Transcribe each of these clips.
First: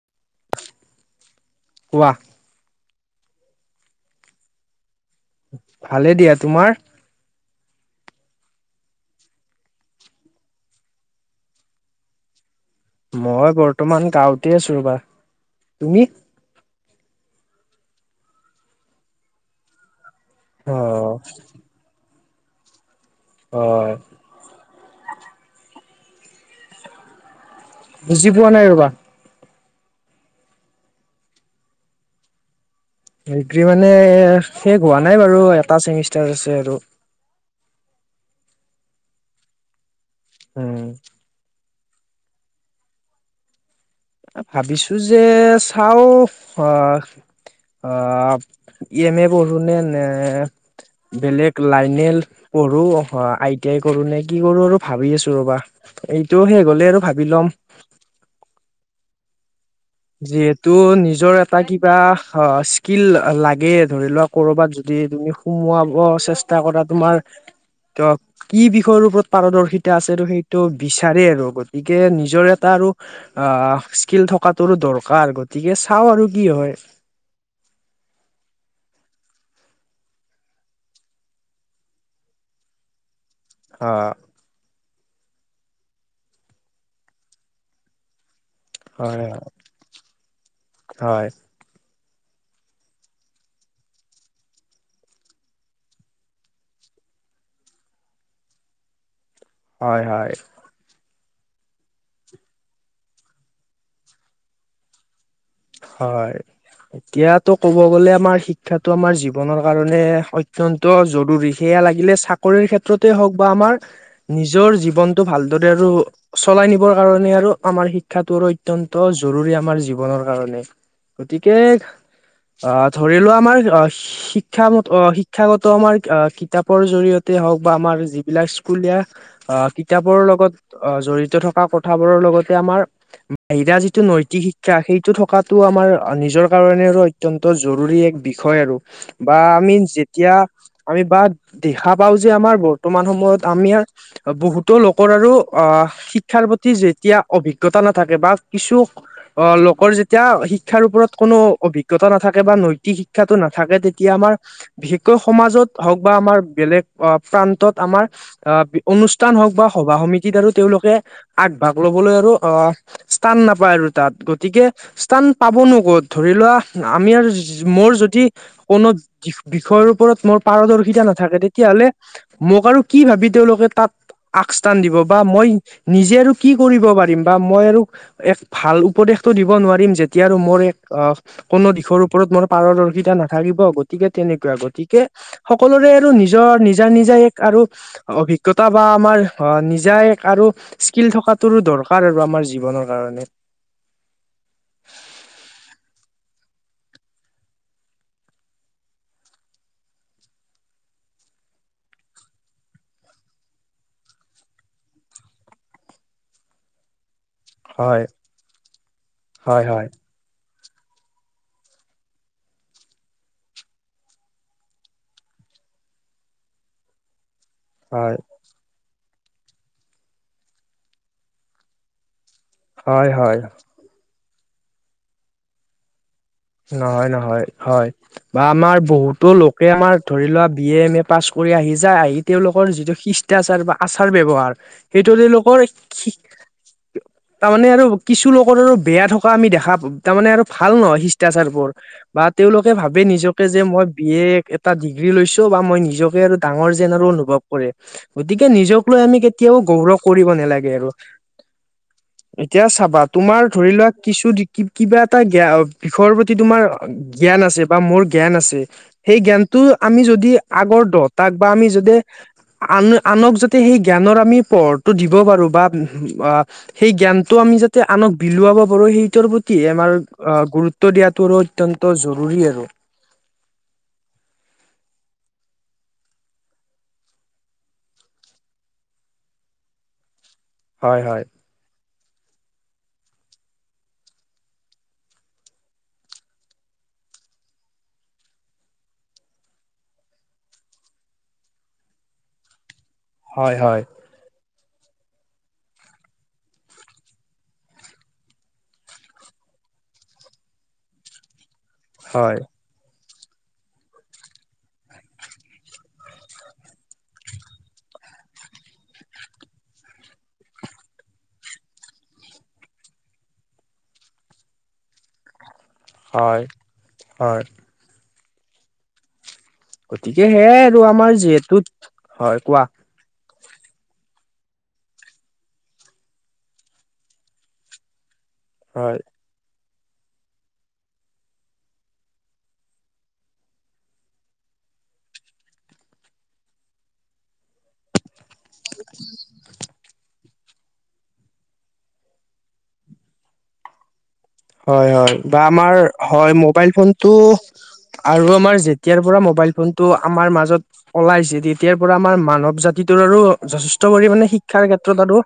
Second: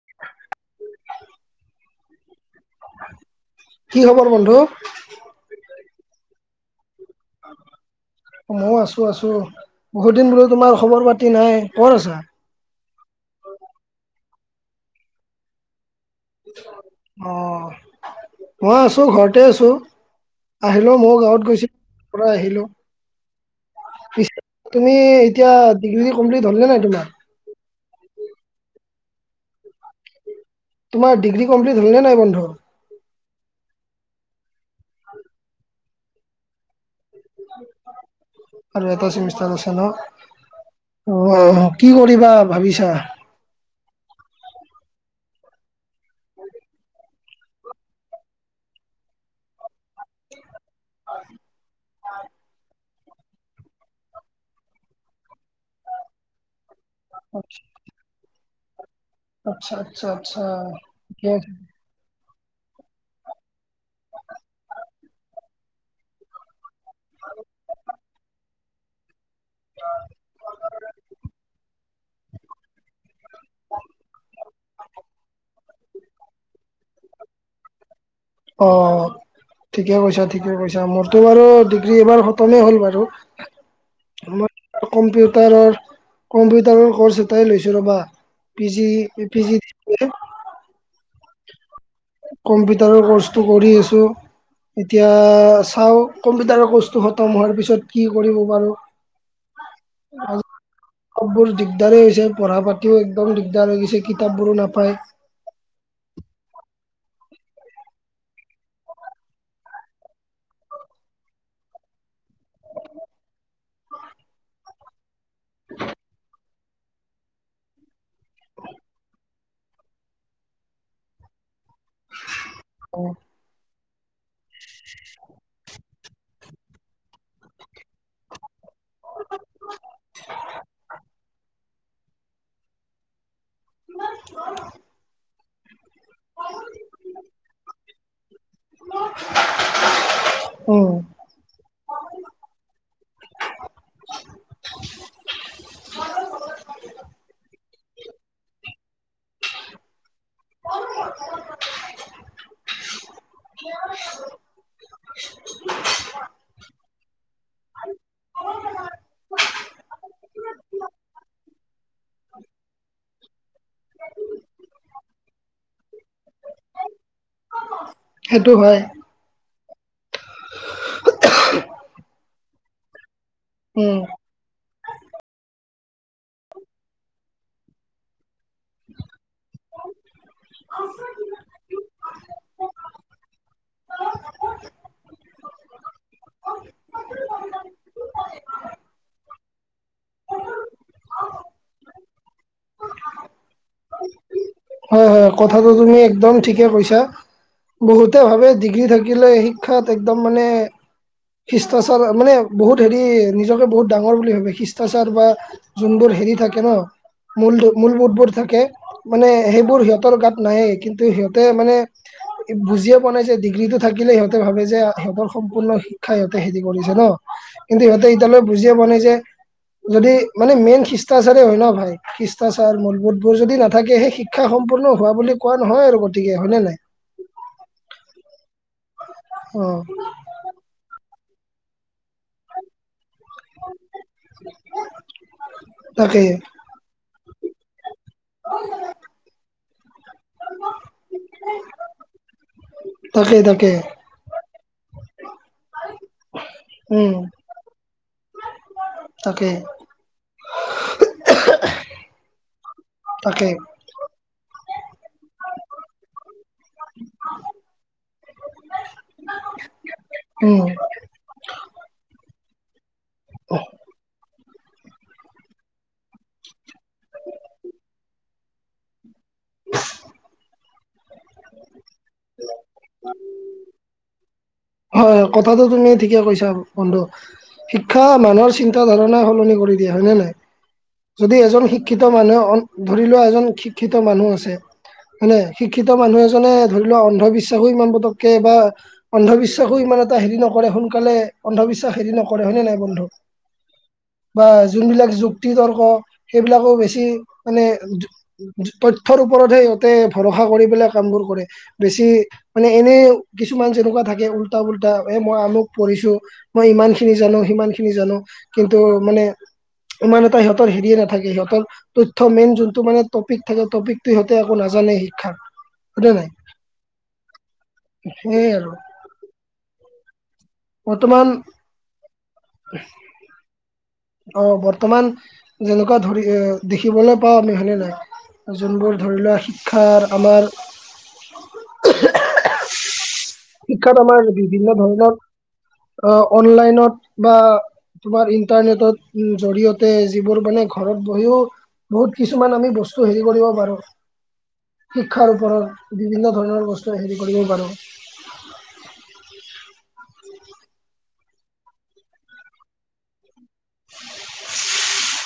[inaudible] ৱাহ কি খবৰ বন্ধু ভালে দিয়া তোমাৰ মই আছো আছো বহুত দিন বোলো তোমাৰ খবৰ পাতি নাই কত আছা? মই বৰ্তমান গাঁৱতে আছো ৰবা তুমি? অ মই আছো ঘৰতে আছো। অ আহিলো মই গাঁৱত গৈছিলো পৰা আহিলো। অ পিছত তুমি এতিয়া ডিগ্ৰী কমপ্লিট হলে নাই তোমাৰ বুজি পোৱা নাই ৰবা। তোমাৰ ডিগ্ৰী কমপ্লিট হল নে নাই বন্ধু। ডিগ্ৰী মানে শেষ হোৱা নাই বাৰু এটা চেমিষ্টাৰ আছে আৰু আৰু এটা চেমিষ্টাৰ আছে ন। উম অঁ কি কৰিবা ভাবিছা। ভাবিছো যে চাও অ অ এম এ পঢ়ো নে নে। বেলেগ লাইনে পঢ়ো অ আই। ক কৰো নে কি কৰো আৰু ভাবি আছো ৰ'বা এইটো শেষ হলেই আৰু ভাবি ল'ম আচ্ছা আচ্ছা আচ্ছা যিহেতু ঠিকে নিজৰ আছে। এটা কি ক স্কিল লাগে ধৰি লোৱা ক'বাত যদি তুমি সোমোৱাব চেষ্টা কৰাত। তোমাৰ ক কি বিষয়ৰ ওপৰত পাৰদৰ্শিতা আছে আৰু সেইটো বিচাৰে আৰু গতিকে নিজৰ এটা আৰু অ স্কিল থকাটো ৰো দৰকাৰ গতিকে চাও আৰু কি হয় অ ঠিকে কৈছা ঠিকে কৈছা মোৰতো বাৰু ডিগ্ৰী এইবাৰ খতমেই হ'ল বাৰু অ কম্পিউটাৰৰ কম্পিউটাৰৰ কৰ্চ এটাই লৈছোঁ ৰ'বা। পি জি হয় পি জি দি হয়। কম্পিউটাৰৰ ক'ৰ্চটো কৰি আছোঁ। এতিয়া চাওঁ কম্পিউটাৰৰ ক'ৰ্চটো খতম হোৱাৰ পিছত কি কৰিব পাৰোঁ। [inaudible] হয় হয়। কবোৰ দিগদাৰ হৈছে পঢ়া পাতিও একদম দিগদাৰ হৈ গৈছে কিতাপবোৰো নাপায়। হয়। এতিয়াতো ক'ব গ'লে আমাৰ শিক্ষাটো আমাৰ জীৱনৰ কাৰণে অত্য়ন্ত জৰুৰী সেইয়া লাগিলে চাকৰি ক্ষেত্ৰতে হক বা আমাৰ নিজৰ জীৱন। টো ভালদৰে আৰু চলাই নিবৰ কাৰণে আৰু আমাৰ শিক্ষাটো অত্যন্ত জৰুৰী আমাৰ জীৱনৰ কাৰণে গতিকে অ ধৰি লোৱা আমাৰ অ শিক শিক্ষ শিক্ষাগত আমাৰ কিতাপৰ জৰিয়তে হওক বা আমাৰ যিবিলাক স্কুলীয়া আহ কিতাপৰ লগত অহ জড়িত থকা কথাবোৰৰ লগতে আমাৰ এইকেইটা যিটো নৈতিক শিক্ষা সেইটো থকাটোও আমাৰ নিজৰ কাৰণে আৰু অত্যন্ত জৰুৰী এক বি ষয় আৰু বা আমি যেতিয়া উম আমি বা দেখা পাওঁ যে আমাৰ বৰ্তমান সময়ত আমি বহুতো লোকৰ আৰু আহ শিক্ষাৰ প্ৰতি যেতিয়া অভিজ্ঞতা নাথাকে বা কিছু অ লোক লোকৰ যেতিয়া শিক্ষাৰ ওপৰত কোনো অভিজ্ঞতা নাথাকে বা নৈতিক শিক্ষাটো নাথাকে তেতিয়া আমাৰ বিশেষকৈ সমাজত হওক বা আমাৰ বেলেগ প্ৰান্তত আমাৰ আহ অনুষ্ঠান হওক বা সভা সমিতিত আৰু তেওঁলোকে আগভাগ ল'বলৈ আৰু অ স্থান নাপায় আৰু তাত গতিকে স্থান পাবনো ক'ত ধৰি লোৱা আমি আৰু মোৰ যদি সেইটো হয় কোনো বিষয়ৰ ওপৰত মোৰ পাৰদৰ্শিতা নাথাকে তেতিয়াহ'লে মোক আৰু কি ভাবি তেওঁলোকে তাত উম। আগস্থান দিব বা মই নিজে আৰু কি কৰিব পাৰিম বা মই আৰু ভাল উপদেশটো দিব নোৱাৰিম যেতিয়া আৰু মোৰ এক কোনো দিশৰ ওপৰত মোৰ পাৰদৰ্শিতা নাথাকিব গতিকে তেনেকুৱা গতিকে সকলোৰে আৰু নিজৰ নিজা নিজা এক আৰু অভিজ্ঞতা বা আমাৰ নিজা‌ এক আৰু স্কিল থকাতোৰো দৰকাৰ আৰু আমাৰ জীৱনৰ কাৰণে হয় হয় কথাটো তুমি একদম ঠিকে কৈছা বহুতে ভাবে ডিগ্ৰী থাকিলে শিক্ষাত একদম মানে শিষ্টাচাৰ মানে বহুত হেৰি নিজকে বহুত ডাঙৰ বুলি ভাবে শিষ্টাচাৰ বা যোনবোৰ হেৰি থাকে ন মূল হয়, মূলবোধবোৰ থাকে মানে হয়, সেইবোৰ হয়, [unintelligible] সিহঁতৰ গাত নায়েই কিন্তু সিহঁতে মানে বুজিয়ে পোৱা নাই যে ডিগ্ৰীটো থাকিলে সিহঁতে ভাবে যে সিহঁতৰ সম্পূৰ্ণ [unintelligible] কথা ইহঁতে হেৰি কৰিছে ন কিন্তু সিহঁতে হয়। এতিয়ালৈ বুজিয়ে পোৱা নাই যে যদি মানে মেইন শিষ্টাচাৰে হয় ন ভাই শিষ্টাচাৰ হয়, হয়, মূলবোধবোৰ যদি নাথাকে সেই শিক্ষা সম্পূৰ্ণ হোৱা বুলি কোৱা নহয় আৰু গতিকে হয়নে নাই নহয় নহয় হয় বা আমাৰ বহুতো অ লোকে আমাৰ ধৰি লোৱা B A M A pass কৰি আহিছে আহি তেওঁলোকৰ যিটো শিচ এতিয়া যেনিবা আচাৰ ব্যৱহাৰ সেইটো তেওঁলোকৰ তাকে তাৰমানে আৰু কিছুলোকৰ আৰু বেয়া থকা আমি দেখা তাৰমানে আৰু ভাল নহয় শিষ্টাচাৰ বোৰ বা তেওঁলোকে ভাবে তাকে নিজকে যে তাকে মই বি এটা ডিগ্ৰী লৈছো বা মই নিজকে আৰু ডাঙৰ যেন আৰু উম অনুভৱ কৰে গতিকে নিজক লৈ আমি কেতিয়াও তাকে গৌৰৱ কৰিব নালাগে আৰু এতিয়া চাবা তোমাৰ তাকে ধৰি লোৱা কিছু ড্ৰী কিবা এটা জ্ঞা বিষয়ৰ প্ৰতি তোমাৰ জ্ঞান আছে বা মোৰ জ্ঞান আছে সেই জ্ঞানটো আমি যদি উম যদি আগৰ দহটাক বা আমি যদি আন আনক যদি সেই জ্ঞানৰ আমি পোহৰটো দিব পাৰো বা অ সেই জ্ঞানটো আমি যাতে আনক বিলোৱাব পাৰো সেই গুৰুত্ব প্ৰতিহে আমাৰ গুৰুত্ব দিয়াটোও আৰু অত্যন্ত জৰুৰী আৰু [inaudible] হয় কথাটো তুমি ঠিকে কৈছা বন্ধু শিক্ষা মানুহৰ চিন্তা ধাৰণা সলনি কৰি দিয়ে হয়নে হয় নাই হয় যদি এজন শ শিক্ষিত মানুহ হ'ল ধৰি লোৱা এজন শিক্ষিত মানুহ আছে হয়নে শিক্ষিত মানুহ এজনে ধৰি লোৱা অন্ধবিশ্বাসো ইমান পতককে বা অন্ধবিশ্বাস [unintelligible] ইমান এটা হেৰি নকৰে সোনকালে অন্ধবিশ্বাস হেৰি নকৰে হয়নে নাই বন্ধু হয়, হয়। বা যোনবিলাক যুক্তি তৰ্ক, সেইবিলাকো বেছি মানে তথ্যয়ৰ ওপৰতহে ইহঁতে ভৰসা কৰি পেলাই কামবোৰ কৰে। বেছি হয় মানে এনে, কিছুমান যেনেকুৱা থাকে উলতা ফুলটা, এ মই আমুক পঢ়িছো, মই ইমান খিনি জানো, সিমান খিনি জানো কিন্তু মানে ইমান এটা সিহঁতৰ হেৰিয়ে নাথাকে সিহঁতৰ তথ্য মেইন যোনটো মানে টপিক থাকে, টপিকটো সিহঁতে একো নাজানে শিক্ষাৰ। হয়, হয়। সেইয়াই আৰু। গতিকে সেয়াই আৰু আমাৰ বৰ্তমান যিহেতুত, হয় কোৱা? অ, বৰ্তমান যেনেকুৱা ধৰি এ, দেখিবলৈ পাও আমি হয় নে নহয়। যোনবোৰ হয় ধৰি লোৱা শিক্ষাৰ আমাৰ শিক্ষাত আমাৰ বিভিন্ন ধৰণৰ অ', অনলাইনত বা তোমাৰ ইন্টাৰনেটত জৰিয়তে যিবোৰ মানে ঘৰত বহিও, বহুত কিছুমান আমি বস্তু হেৰি কৰিব পাৰো। হয়, হয় বা আমাৰ বিভিন্ন হয়, ধৰণৰ মোবাইল বস্তু ফোনটো হেৰি কৰিব পাৰোঁ আৰু আমাৰ যেতিয়াৰ পৰা মোবাইল ফোনটো আমাৰ মাজত ওলাইছে, তেতিয়াৰ পৰা আমাৰ মানৱ জাতিটোৰ আৰু যথেষ্ট পৰিমানে শিক্ষাৰ ক্ষেত্ৰত আৰু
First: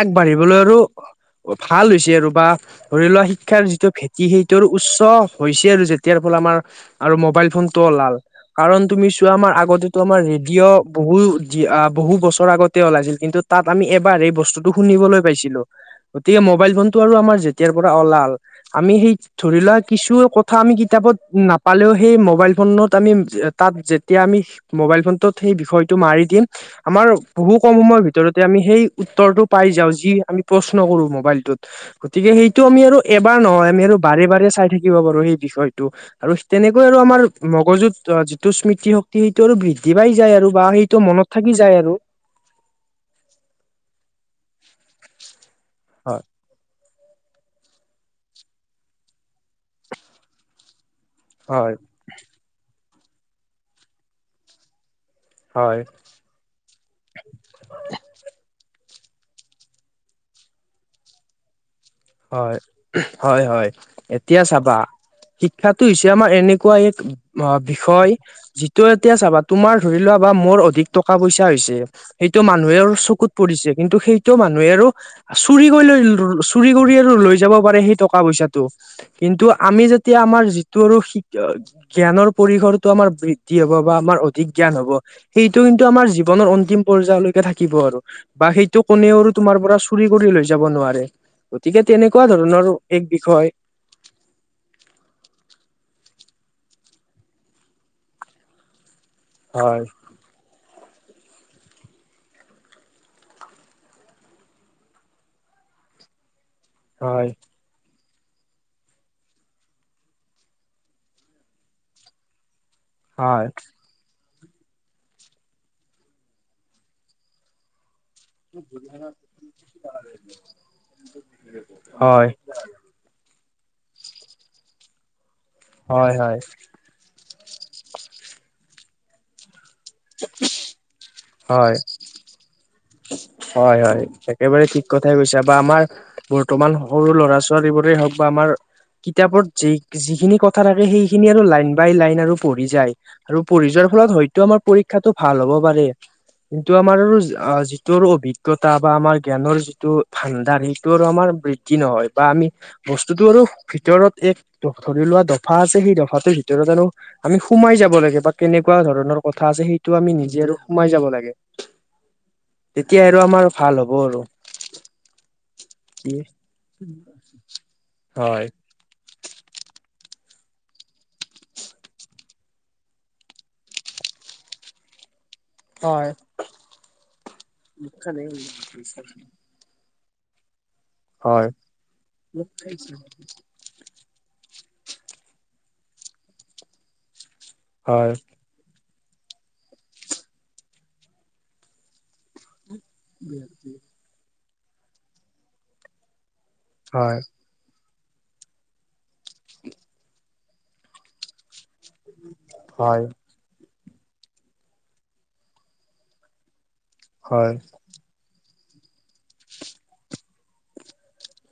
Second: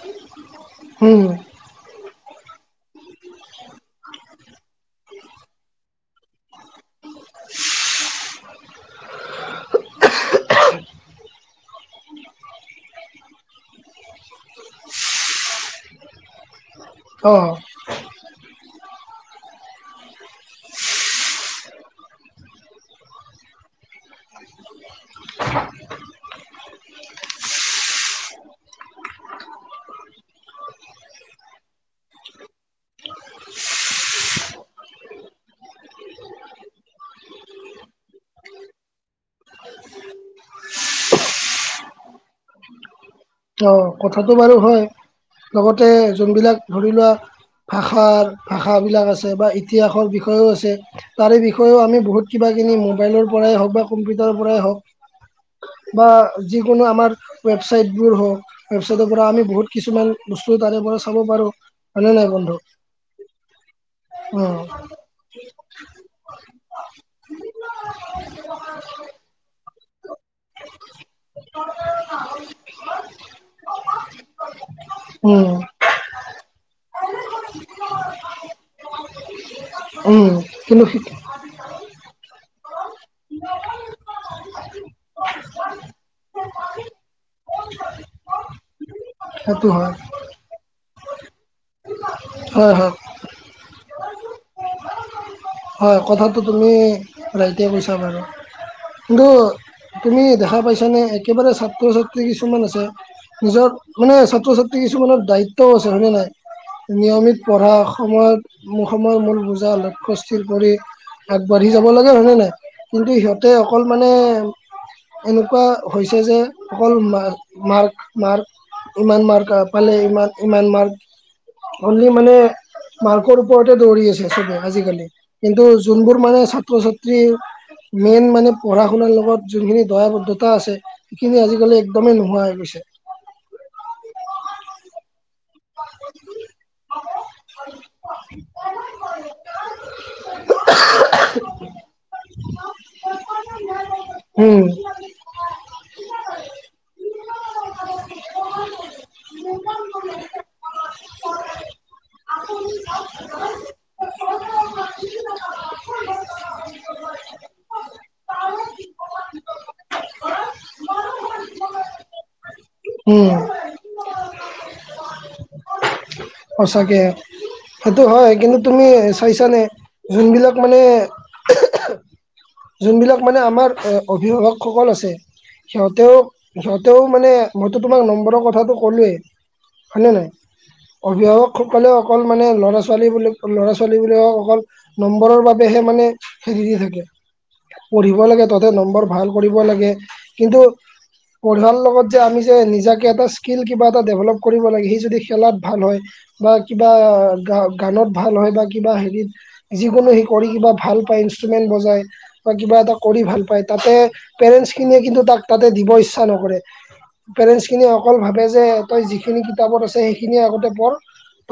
আগবাঢ়িবলৈ আৰু হম ভাল হৈছে আৰু বা ধৰি লোৱা শি শিক্ষাৰ যিটো ভেটি সেইটোৰ উচ্চ হৈছে, আৰু যেতিয়াৰ ফলে আমাৰ আৰু মোবাইল ফোনটো ওলাল। কাৰণ তুমি চোৱা আমাৰ আগতেটো আমাৰ ৰেডিঅ' বহু, বহু বছৰ আগতে ওলাইছিল। কিন্তু তাত আমি এবাৰ সেই বস্তুটো শুনিবলৈ পাইছিলো, গতিকে মোবাইল ফোন টো আৰু আমাৰ অঁ যেতিয়াৰ পৰা ওলাল আমি সেই ধৰি লোৱা কিছু, ক থা আমি কিতাপত নাপালেও, সেই মোবাইল ফোনটোত আমি যে, তাত যে তেতিয়া আমি মোবাইল ফোনটোত, সেই বিষয়টো মাৰি দিম আমাৰ বহু কম সময়ৰ ভিতৰতে আমি সেই উত্তৰটো পাই যাওঁ, যি আমি প্ৰশ্ন কৰো মোবাইলটোত। গতিকে সেইটো আমি আৰু এবাৰ নহয়, আমি আৰু বাৰে, বাৰে চাই থাকিব পাৰো সেই বিষয় টো, আৰু তেনেকৈ আৰু আমাৰ মগজুত অ, যিটো স্মৃতি শক্তি, সেইটো আৰু বৃদ্ধি পাই যায়, আৰু বা সেইটো মনত থাকি যায়, আৰু। অ', কথাটো বাৰু হয়, লগতে হয় যোনবিলাক ধৰি লোৱা ভাষাৰ, ভাষাবিলাক আছে, বা ইতিহাসৰ বিষয়েও আছে। তাৰে হয় বিষয়েও আমি বহুত কিবা-কিনি মোবাইলৰ পৰাই হওক বা কম্পিউটাৰৰ পৰাই হওক হয় কিবা যিকোনো আমাৰ ৱেবছাইট বোৰ হওক, ৱেবছাইটৰ পৰা আমি বহুত কিছুমান বস্তু তাৰে পৰা চাব পাৰো। হয়নে নাই বন্ধু হয়, হয়, হয়। এতিয়া চাবা উম শিক্ষাটো হৈছে আমাৰ এনেকুৱা এক, মহা বিষয় যিটো এতিয়া স্বাভাৱিক তোমাৰ ধৰি লোৱা বা, মোৰ অধিক টকা, পইচা হৈছে সেইটো মানুহৰ আৰু চকুত পৰিছে, কিন্তু সেইটো মানুহেও চুৰি উম কৰি লৈ ল'ব আৰু লৈ যাব পাৰে সেই টকা পইচাটো, কিন্তু আমি যেতিয়া উম আমাৰ যিটো কিন্তু আৰু শিক্ষা জ্ঞানৰ পৰিসৰটো আমাৰ বৃদ্ধি হ'ব, বা আমাৰ অধিক জ্ঞান হ'ব। সেইটো কিন্তু আমাৰ জীৱনৰ অন্তিম পৰ্যায়লৈকে থাকিব আৰু বা সেইটো কোনেও তোমাৰ সেইটো পৰা হয় চুৰি কৰি লৈ যাব নোৱাৰে। গতিকে তেনেকুৱা ধৰণৰ হয় হয় এক বিষয়। হয়, কথাটো তুমি ৰাইটে কৈছা বাৰু, কিন্তু হয় তুমি দেখা পাইছানে, একেবাৰে ছাত্ৰ, ছাত্ৰী কিছুমান আছে। নিজৰ মানে, ছাত্ৰ, ছাত্ৰী কিছুমানৰ দায়িত্বও আছে। হয়নে, নাই। হয় নিয়মিত পঢ়া, সময়ত মোৰ সময়ৰ মূল বুজা লক্ষ্যস্থ কৰি আগবাঢ়ি যাব লাগে, হয়নে, নাই। কিন্তু হয় সিহঁতে অকল মানে এনেকুৱা হৈছে যে, অকল ম, মাৰ্ক মাৰ্ক, ইমান মাৰ্কফালে, ইমান, ইমান মাৰ্ক, অললি হয় মানে মাৰ্কৰ ওপৰতে দৌৰি আছে চবে আজিকালি কিন্তু হয় যোনবোৰ হয় মানে ছাত্ৰ ছাত্ৰী মেইন মানে পঢ়া শুনাৰ লগত যোনখিনি দয়াবদ্ধতা আছে সেইখিনি হয় আজিকালি একদমেই নোহোৱা হৈ গৈছে হয় হয় একেবাৰে ঠিক কথাই কৈছে বা আমাৰ বৰ্তমান সৰু ল'ৰা ছোৱালী হওঁক বা আমাৰ কিতাপত যি যিখিনি কথা থাকে সেইখিনি আৰু লাইন বাই লাইন আৰু পঢ়ি যায় আৰু পঢ়ি যোৱাৰ ফলত হয়তো আমাৰ উম শিক্ষাটো ভাল হ'ব পাৰে কিন্তু আমাৰ আৰু ৰ অভিজ্ঞতা বা আমাৰ জ্ঞানৰ যিটো ভাণ্ডাৰ সেইটোৰ আমাৰ বৃদ্ধি নহয় বা আমি বস্তুটো আৰু ভিতৰত এক ধৰি লোৱা দফা আছে সেই দফাটোৰ ভিতৰত আৰু আমি সোমাই যাব লাগে বা কেনেকুৱা ধৰণৰ কথা আছে সেইটো আমি নিজে আৰু সোমাই যাব লাগে। তেতিয়া আৰু আমাৰ উম ভাল হ'ব আৰু কি সঁচাকে সেইটো হয় কিন্তু তুমি চাইছানে যোনবিলাক মানে যোনবিলাক মানে আমাৰ অভিভাৱকসকল আছে। হয় সিহঁতেও সিহঁতেও মানে মইতো তোমাক নম্বৰৰ কথাটো ক'লোৱেই হয় নে নহয়, হয় অভিভাৱকসকলে অকল মানে ল'ৰা, ছোৱালী বুলি ল'ৰা, ছ ল'ৰা ছোৱালী বিলাকক অকল নম্বৰৰ বাবেহে মানে থেলি, দি, থাকে, পঢ়িব লাগে। তহঁতে নম্বৰ ভাল কৰিব লাগে, কিন্তু পঢ়াৰ লগত যে আমি যে নিজাক এটা স্কিল কিবা এটা ডেভেলপ কৰিব লাগে সি যদি খেলাত ভাল হয় বা কিবা হয় কাম গানত ভাল হয় বা কিবা হেৰিত যিকোনো সি কৰি কিবা ভাল পায় ইনষ্ট্ৰমেণ্ট বজায়। বা কিবা এটা হয় কৰি ভাল পায় তাতে পেৰেণ্টছ খিনিয়ে কিন্তু তাক তাতে দিব ইচ্ছা নকৰে। হয় পেৰেন্স খিনিয়ে অকল ভাবে যে তই যিখিনি কিতাপত আছে সেইখিনিয়ে আগতে পঢ়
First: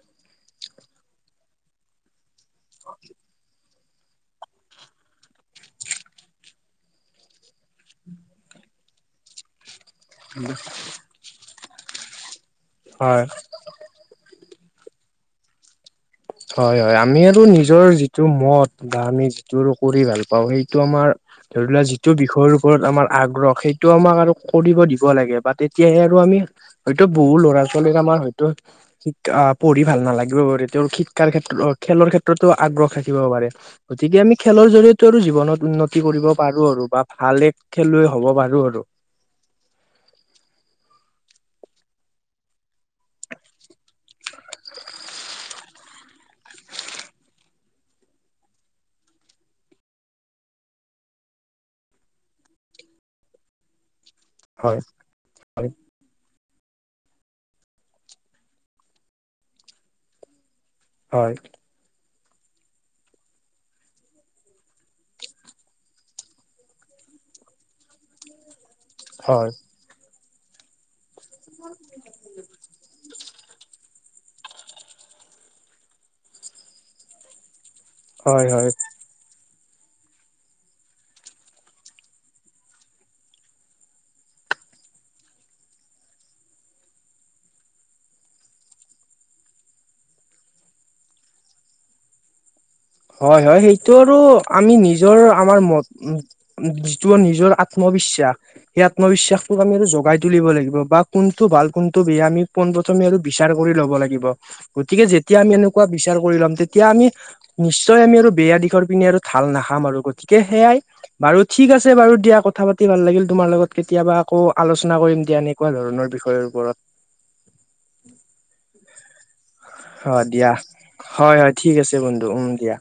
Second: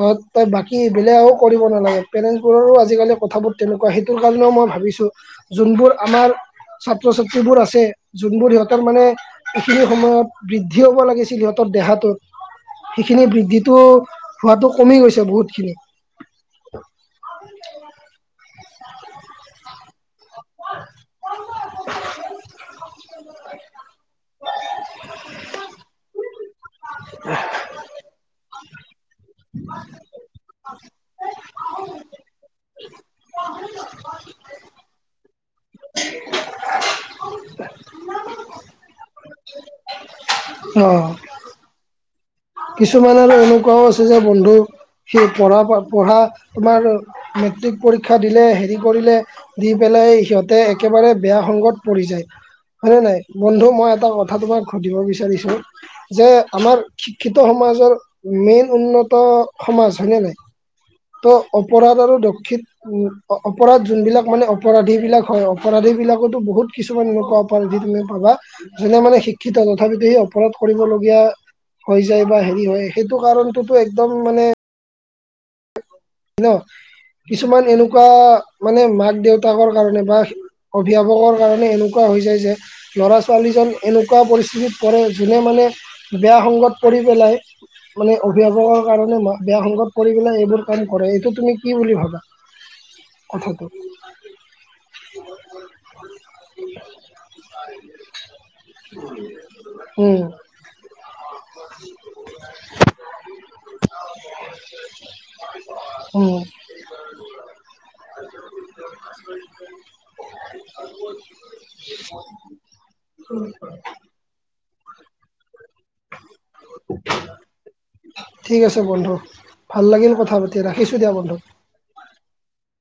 তই তই বাকী বেলেগ আৰু কৰিব নালাগে পেৰেণ্টচ বোৰৰো আজিকালি কথাবোৰ তেনেকুৱা সেইটোৰ কাৰণেও মই ভাবিছোঁ। যোনবোৰ আমাৰ ছাত্ৰ ছাত্ৰীবোৰ আছে, যোনবোৰ সিহঁতৰ মানে এইখিনি সময়ত বৃদ্ধি হ'ব লাগিছিল সিহঁতৰ দেহাটোত হয় সেইখিনি বৃদ্ধিত টো হোৱাটো কমি গৈছে বহুতখিনি। হয় হয় আমি আৰু নিজৰ যিটো মত বা আমি যিটো কৰি ভাল বা সেইটো আমাৰ ধৰি লোৱা যিটো বিষয়ৰ ওপৰত আমাৰ আগ্ৰহ সেইটো আমাক আৰু কৰিব দিব লাগে বা তেতিয়াহে আৰু আমি হয়টো বহু ল'ৰা ছোৱালীৰ আমাৰ হয়তো শিক পঢ়ি ভাল নালাগিব তেওঁৰ শিক্ষাৰ ক্ষেত্ৰত খেলৰ ক্ষেত্ৰতো আগ্ৰহ থাকিব পাৰে গতিকে আমি খেলৰ জৰিয়তে আৰু জীৱনত উন্নত কৰিব পাৰোঁ আৰু বা ভালে খেলুৱৈ হ'ব পাৰোঁ আৰু অ কিছুমান আৰু এনেকুৱাও আছে যে বন্ধু সেই পঢ়া পঢ়া তোমাৰ মেট্ৰিক পৰীক্ষা দিলে হেৰি কৰিলে দি পেলাই সিহঁতে একেবাৰে বেয়া সংগত পৰি যায় হয়নে নাই বন্ধু মই এটা কথা কথাটো মই হয় সুধিব বিচাৰিছোঁ হয় যে আমাৰ এইটো সমাজৰ মেইন উন্নত সমাজ হয়নে নাই। ত হয় অপৰাধ আৰু দক্ষিণ উম অপৰাধ যোনবিলাক মানে অপৰাধী বিলাক হয় অপৰাধী বিলাকতো বহুত কিছুমান এনেকুৱা কোৱালিতি তুমি পাবা, যোনে মানে হয় শিক্ষিত তথাপিতো সি অপৰাধ কৰিবলগীয়া হৈ যায় বা হেৰি হয়, সেইটো কাৰণটোতো একদম মানে ন, কিছুমান এনেকুৱা হয় হয় মানে মাক দেউতাকৰ কাৰণে বা অভিভাৱকৰ কাৰণে এনেকুৱা হৈ যায় যে ল'ৰা ছোৱালীজন এনেকুৱা পৰিস্থিতিত পৰে যোনে মানে, বেয়া সংগত কৰি পেলাই মানে অভিভাৱকৰ কাৰণে বেয়া সংগত কৰি পেলাই এইবোৰ কাম কৰে, এইটো তুমি কি বুলি ভাবা? হয় হয়, কথাটো সেইটো আৰু আমি নিজৰ আমাৰ যিটো নিজৰ আত্মবিশ্বাস, সেই আত্মবিশ্বাসটোক আমিটো জগাই উম, তুলিব লাগিব, বা কোনটো ভাল কোনটো বেয়া আমি পোন প্ৰথমে আৰু বিচাৰ কৰি ল'ব লাগিব, গতিকে যে তিয়া আমি এনেকুৱা বিচাৰ কৰি উম, ল'ম তেতিয়া আমি নিশ্চয় আমি আৰু বেয়া দিশৰ পিনে আৰু ঢাল নাখাম আৰু গতিকে সেয়াই, বাৰু ঠিক আছে বাৰু দিয়া কথা ভাল লাগিল তোমাৰ লগত, কেতিয়াবা আকৌ আলোচনা কৰিম দিয়া, এনেকুৱা ধৰণৰ বিষয়ৰ ওপৰত। ঠিক আছে বন্ধু, ভাল লাগিল অ কথা দিয়া পাতি ৰাখিছো দিয়া বন্ধু। হয় হয় ঠিক আছে বন্ধু, উম দিয়া।